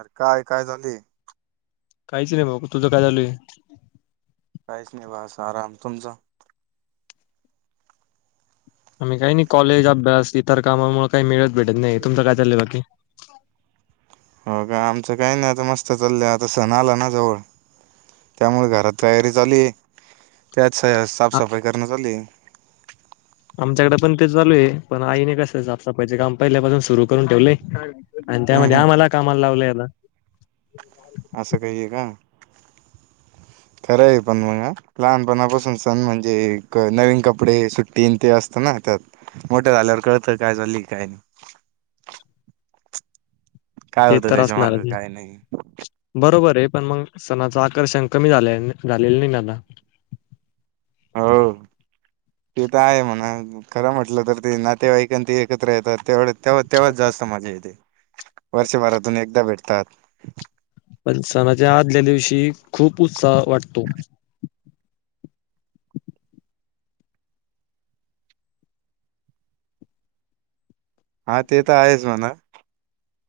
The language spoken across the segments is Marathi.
अर काय काय झालय. [inaudible] काहीच [unintelligible] तुझं काय [unintelligible] काहीच नि बा अस आराम, तुमचा? आम्ही काही नाही कॉलेज अभ्यास इतर त्यामुळ मला काही मिळत भेटत नाही तुमचं काय चाललंय बाकी? हो का आमचं काही नाही आता मस्त चाललंय. आता सण आला ना जवळ त्यामुळे घरात तयारी चालू आहे. त्यात च आ- साफसफाई करणं चाललंय. तेच चालू आहे पण आईने कस सापसाफाइचे काम पहिल्यापासून सुरु करून ठेवलंय. आणि हम्म त्यामध्ये हम्म आम्हाला कामाला लावलय [inaudible] असं काही आहे का, खरं आहे पण मग लहानपणापासून सण म्हणजे नवीन कपडे सुट्टीन ते असत ना त्यात मोठ्या झाल्यावर कळतं काय झाली काय नाही. काय ते होतं तर त्याच्या मागं असणारच, काय नाही बरोबर आहे. पण मग सणाचं आकर्षण कमी झाले झालेलं नाही ना आता. हो ते तर आहे म्हणा खरं म्हटलं तर ते नातेवाईकां ती एकत्र येतात तेवढ तेव्हा तेव्हाच जास्त मज्जा इथे वर्षभरातून एकदा भेट ता पण सनाच्या आदल्या दिवशी खूप उत्साह वाटतो हा ते तर आहेच म्हणा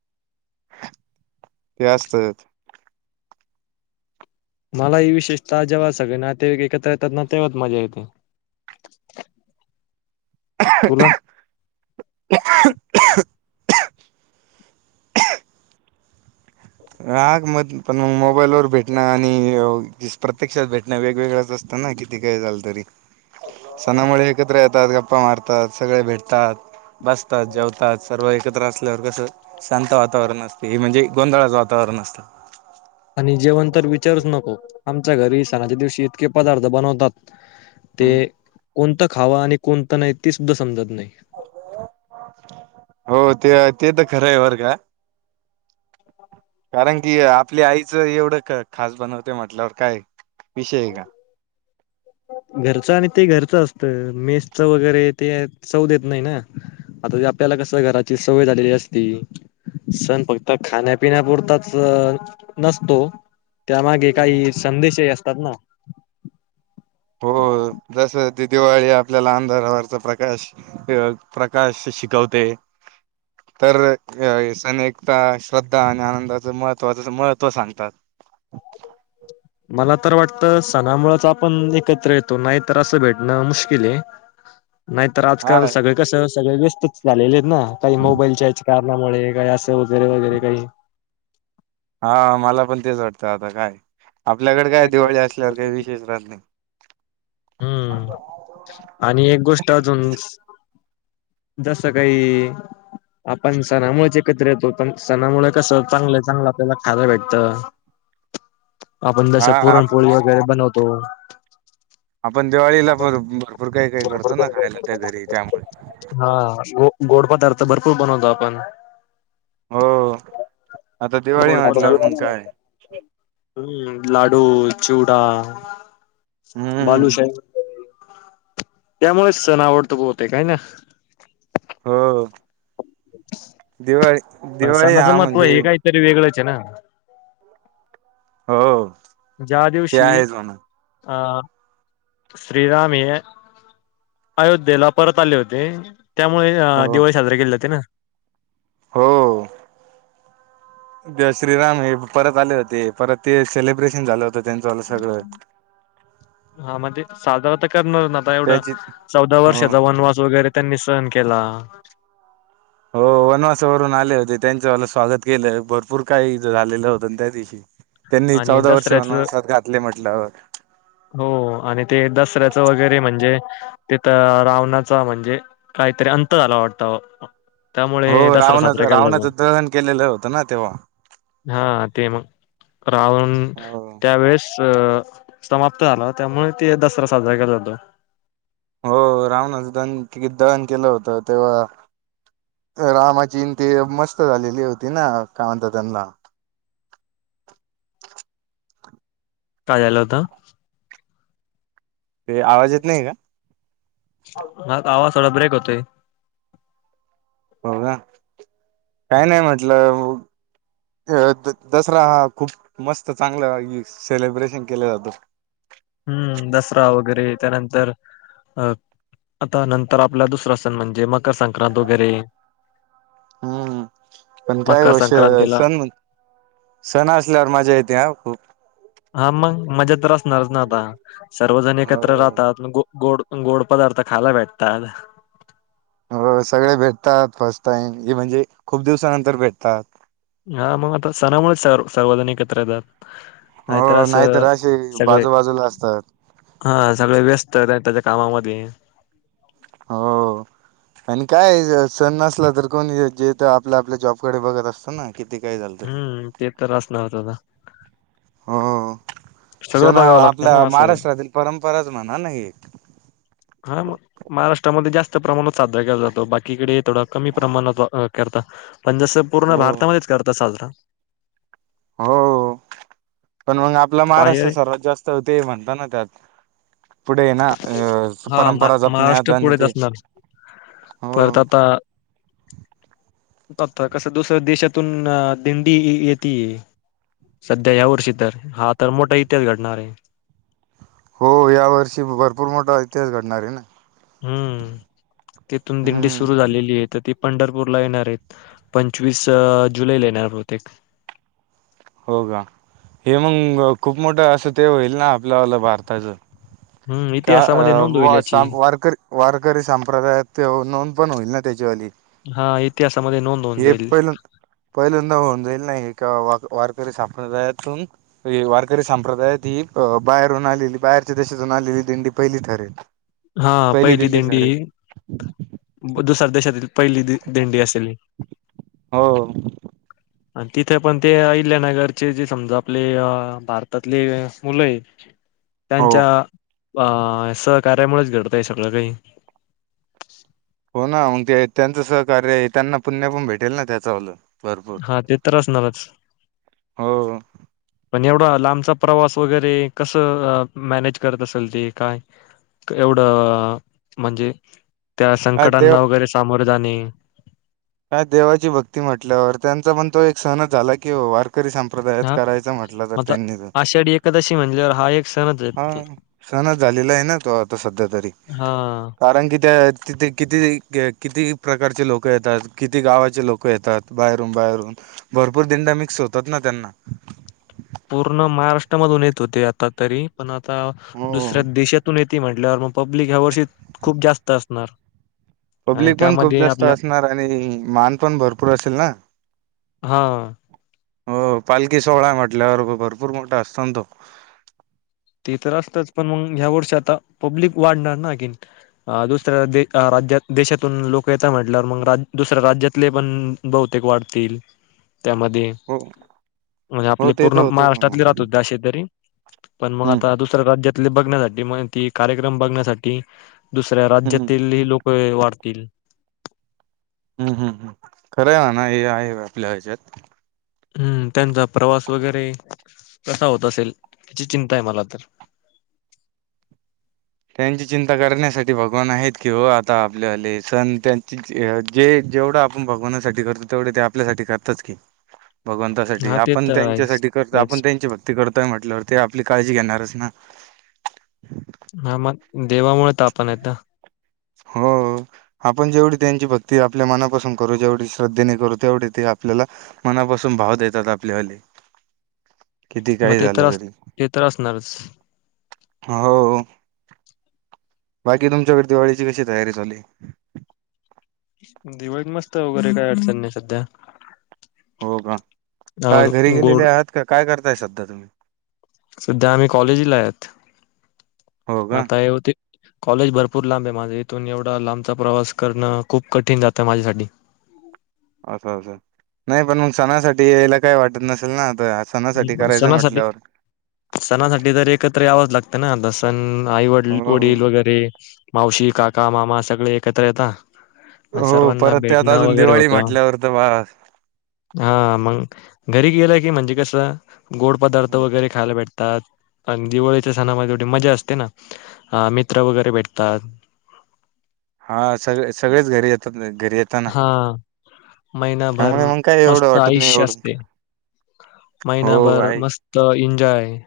[inaudible] ते असत मला ही विशेषता जेव्हा सगळे नातेवाईक एकत्र ना तेव्हाच मजा येते तुला? [unintelligible] [unintelligible] आग म पण मग मोबाईल वर भेटणं आणि प्रत्यक्षात भेटणं वेगवेगळंच असतं ना किती काही झालं तरी सणामुळे एकत्र येतात गप्पा मारतात सगळे भेटतात बसतात जेवतात सर्व एकत्र असल्यावर कसं शांत वातावरण असते हे म्हणजे गोंधळाच वा टर न असत आणि जेवण तर विचारच नको आमच्या घरी सणाच्या दिवशी इतके पदार्थ बनवतात ते कोणतं खावां आणि कोणतं नाही ते सुद्धा समजत नाही हो ते ते तर खरं आहे वर का कारण की आपल्या आईचं एवढं खास बनवते म्हटल्यावर काय विषय आहे का घरचं आणि ते घरचं असतं मेसच वगैरे ते सव देत नाही ना आता आपल्याला कसं घराची सवय आलेली असती सण फक्त खाण्यापिण्यापुरताच नसतो त्यामागे काही संदेशही असत तात ना हो जस दिवाळी आपल्याला अंधारवरवरचा प्रकाश प्रकाश शिकवते तर अ सण एकता श्रद्धा आणि आनंदाच महत्वाच महत्त्व सांगतात मला तर वाटतं सणामुळेच आपण एकत्र येतो नाही तर असं भेटणं मुश्किल आहे नाहीत तर हा आजकाल सगळे कसं सगळे वस् झाले ना काही मोबाईलच्या कारणामुळे काही असं वगैरे वगैरे काही हा मला पण तेच वाटतं आता काय आपल्याकडे काय दिवाळी असल्यावर काही विशेष राहत नाही. हम्म आणि एक गोष्ट अजून जसं काही आपण सणामुळेचे एकत्र येतो तर सणामुळे कस चांगलं चांगलं आपल्याला खायला भेटत आपण हा दश आप पुरणपोळी वगैरे बनवतो हो आपण दिवाळीला प भरपूर काही काही करतो ना खायला त्या घरी त्यामुळे हा गो गोड पदार्थ भरपूर बनवतो आपण हो आता दिवाळी गोड म्हटल्यावर पदार्थ मग काय हम्म लाडू चुवडा हम्म बालूशाहेब त्यामुळेच सण आवडतोते काय ना. हो. दिवाळी दिवाळी हा म्हणजे ज ना हो. ज्या ते दिवशी आहेच म्हणा अ श्रीराम हे अयोध्येला परत आले होते. त्यामुळे हो दिवाळी साजरी केली होती ना. हो श्रीराम हे परत आले होते परत ते सेलिब्रेशन झालं होत. त्यांलं सगळं साधारणत करणार आता एवढ त्याची चौदा हो वर्षाचा वनवास वगैरे त्यांनी सहन केला. हो वनवासावरून आले होते त्यांचं स्वागत केलं भरपूर काही झालेलं होतं त्या दिवशी त्यांनी आणि चौदा वर्ष दसऱ्याच वनवासात घातले म्हटलं हो आणि ते दसऱ्याचं वगैरे म्हणजे, तिथ रावणाचा म्हणजे काहीतरी अंत झाला वाटत. हो रावणाच रावणाच दहन केलेलं होतं ना तेव्हा? ते मग. राहून हो त्यावेेळेस अ समाप्त झाला त्यामुळे ते दसरा साजरा केला जातो. हो रावणाच दन दहन केलं होत तेव्हा रामाची ते मस्त झालेली होती ना काय म्हणतात त्यांना काय झालं होत. ते आवाज येत नाही का. म आवाज थोडा ब्रेक होतोय. हो का काही नाही म्हटलं दसरा हा खूप मस्त चांगला सेलब्रेशन केलं जातं. हम्म दसरा वगैरे त्यानंतर अ आता नंतर आपला दुसरा सण म्हणजे म मकर संक्रांत वगैरे हम्म पण मकर विषय संक्रांतीला सण सण असल्यावर मजा येते ह खूप हा मग मज्या असणारच ना आपा आता सर्वजण हो एकत्र राहतात गोड गोड पदार्थ खायला भेटतात. हो सगळे भेटतात फस्ट टार्ईम हे म्हणजे खूप दिवसानंतर भेटतात. हा मग आता सणामुळेच स सार्वजन एकत्र येतात. नाही हो तर अस नाहीतर असे सगळे बाजूबाजूला असतात हा सगळे व्यस्त राहतात. कामामध्ये. हो आणि काय सण नसला तर कोण येथ आपल्या आपल्या जॉबकडे बघत असत ना. किती काय झालं तरी हम्म ते तर असणार दादा. हो. सगळं सण हा बघावं लागतं आपल्या ना असं महाराष्ट्रातील परंपराच म्हणा ना एक. हा मग महाराष्ट्रामध्ये जास्त प्रमाणात साजरा केला जातो बाकीकडे. थोडा कमी प्रमाणात. करता पण जस पूर्ण हो भारतामध्येच करता साजरा. हो. पण मग आपला बाहेर महाराष्ट्र सर्वात जास्त होते, म्हणत ना त्यात. पुढे येना अ हा मा- परंपरा जपण्यात महाराष्ट्र आणि पुढेच ते असणार हो. बघताय कसं दुसऱ्या देशातून आ दिंडी ये येतीय, सध्या ह्या वर्षी तर हा तर मोठा इतिहास घडणार आहे. हो या वर्षी भर खूप मोठा इतिहास घडणार आहे ना. हम्म‌. तिथून दिंडी हम्म सुरु झालेली आहे तर ती. पंढरपूरला येणार आहेत, पंचवीस अ जुलैला येणार बहूतेक. हो का हे मंग खूप मोठं असं ते होईल ना आपल्याला भारताचं. हम्म का इतिहासामध्ये आ नोंद होईल वा याची. सा वारकरी वारकरी संप्रदायात नोंद पण होईल ना त्याच्यावाली. हा इतिहासामध्ये नोंद होऊन हे जाईल पहिल्या पहिल्यांदा होऊन जाईल ना हे. का वा वारकरी संप्रदायातून वारकरी संप्रदायात ही बाहेरून आलेली, बाहेरच्या देशातून आलेली दिंडी पहिली ठरेल. हा पहिली दिंडी दुसरा देशातील पहिली दिं दिंडी असेल ही. हो हो. आणि तिथे पण ते अहिल्यानगरचे जे समजा आपले भारतातले मुलय. हो त्यांच्या. बा असत. कार्यामुळेच घडत आहे सगळं काही. हो ना मग ते त्यांचं सहकार्य त्यांना पुण्या पण भेटेल ना त्याचावलं. हा ते तर असणारच. हो एवढा लांबचा प्रवास वगैरे कसं अ मॅनेज करत असेल ते काय एवढं म्हणजे. त्या काय देव संकटांना वगैरे सामोर. जाणिव. काय देवाची भक्ती म्हटल्यावर त्यांचा पण तो एक सणंच झाला कि वार. हा आता तर आषाढी एकादशी म्हणल्याजे हा एक. सणच हा आहेत की सणच झालेला आहे. ना तो आता सध्या तरी हा कारण कि त्या. किथे किती किती प्रकारचे लोक येतात किती गावाचे लोक येतात बाहेरून बाहेरून भरपूर दिंडा मिक्स होतात ना त्यांना. पूर्ण महाराष्ट्रामधून येत होते आता तरी पण. ता हो दुसऱ्या देशातून येत येते म्हटल्यावर मग पब्लिक ह्या वर्षी खूप जास्त असणार. आणि पब्लिक पण खूप त्यामध्ये जास्त आपल्या असणार आणि मान पण भरपूर असेल ना. हा हो पालखी सोहळा म्हटल्यावर भरपूर मोठा असतो ना तो. तेच ह्या वर्षी आता पब्लिक वाढणार ना दुसऱ्या राज्यात देशातून लोक याचा म्हटल्यावर म दुसऱ्या राज्यातले पण बहुतेक वाढतील. त्यामध्ये हो म्हणजे हो आपले ते पूर्ण तर होतच म्हणा महाराष्ट्रातले आता राहता हो अशे तरी. पण मग हम्म आता दुसऱ्या राज्यात. ते बघण्यासाठी म ते कार्यक्रम बघण्यासाठी. दुसऱ्या हम्म राज्यातील ह लोक वाढत तील. हम्म हम् हम् खरं आहे आहे ना हे आहे आपल्या ह्याच्यात. हम्म त्यांचा प्रवास वगैरे कसा होत असेल याची चिंता आहे मला तर. त्यांची चिंता करण्यासाठी भगवान आहेत की हो आता आपलेले सण त्यांचे जे जेवढं आपण भगवानासाठी करतो तेवढ ते आपल्यासाठी करतच की. भगवंतासाठी हा ते आपण तर आहेच त्यांच्यासाठी करतो आपण तेच त्यांची भक्ती करतोय म्हटल्यावर ते आपली काळजी घेणारच ना. हा मग देवामुळे ता आपण आहेत ना. हो आपण जेवढी त्यांची भक्ती आपल्या मनापासून करू जेवढी श्रद्धेने करू तेवढी ते आपल्याला मनापासून भाव देतात आपल्या वाले. किती मग काही ते झालं तर तरी ते तर असणारच हो. बाकी तुमच्याकडे दिवाळीची कशी तयारी चालुय? दिवाळीत मस्त वगैरे काय अडचण नाही सध्या. हो का काय घरी अ गोड गेलेले आहात का काय करताय सध्या तुम्ही? सध्या आम्ही कॉलेजला आहेत. हो का आता हे होती कॉलेज भरपूर लांब आहे माझे इथून एवढा लांबचा प्रवास करणं खूप कठीण जातय माझ्यासाठी. असं असं नाही पण मग सणासाठी यायला काय वाटत नसेल ना? आता सणासाठी करायचं सणासाठी म्हटल्यावर सणासाठी तर एकत्र यावच लागत. आदसन आई वडील हो वडील वगैरे. मावशी काका मामा सगळे एकत्र येता. मग हो सर्वांना परत त्यात भेटणं अजून वगैरे दिवाळी होतं म्हटल्यावर तर बास हा मग. घरी गेला की म्हणजे कस‌ त गोड पदार्थ वगैर खायला भेटत दिवाळीच्या सणामध्येवढी मजा असते ना अ मित्र वगैरे भेटतात. हा सगळे सगळेच घरी येतात घरी येताना हा महिनाभर त्यामुळे मग काही एवढं मस्त वाटत नाही एवढं. हो महीना भर आहे मस्त इनजॅय. काय.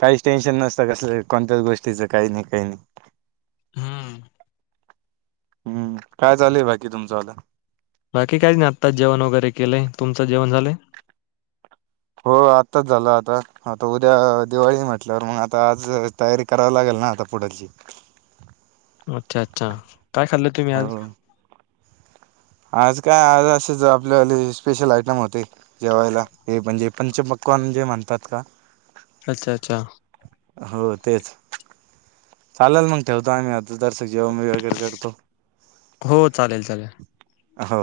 काहीच टेन्शन नसतं कसलं कोणत्याच गोष्टीचं काही नाही काही नाही. हम्म. हम्म काय चालेय बाकी तुमचं आता? बाकी काय नाताात जेवण वगैरे केलंय तुमचं जेवण झालंय? हो आत्ताच झालं आता आता उद्या दिवाळी म्हटल्यावर मग आता आज तयारी करावी लागेल ना आता पुढची. अच्छा अच्छा काय खाल्लं तुम्ही आज? हो आज काय आज असेच आपल्याले स्पेशल आयटम होते. जेवायला हे म्हणजे पंच पक्वान जे म्हणतात का. अच्छा अच्छा. हो तेच. चालेल मग ठेवतो आम्ही आता जरसक जेवण वगैरे करतो. होत चालेल चालेल. हो.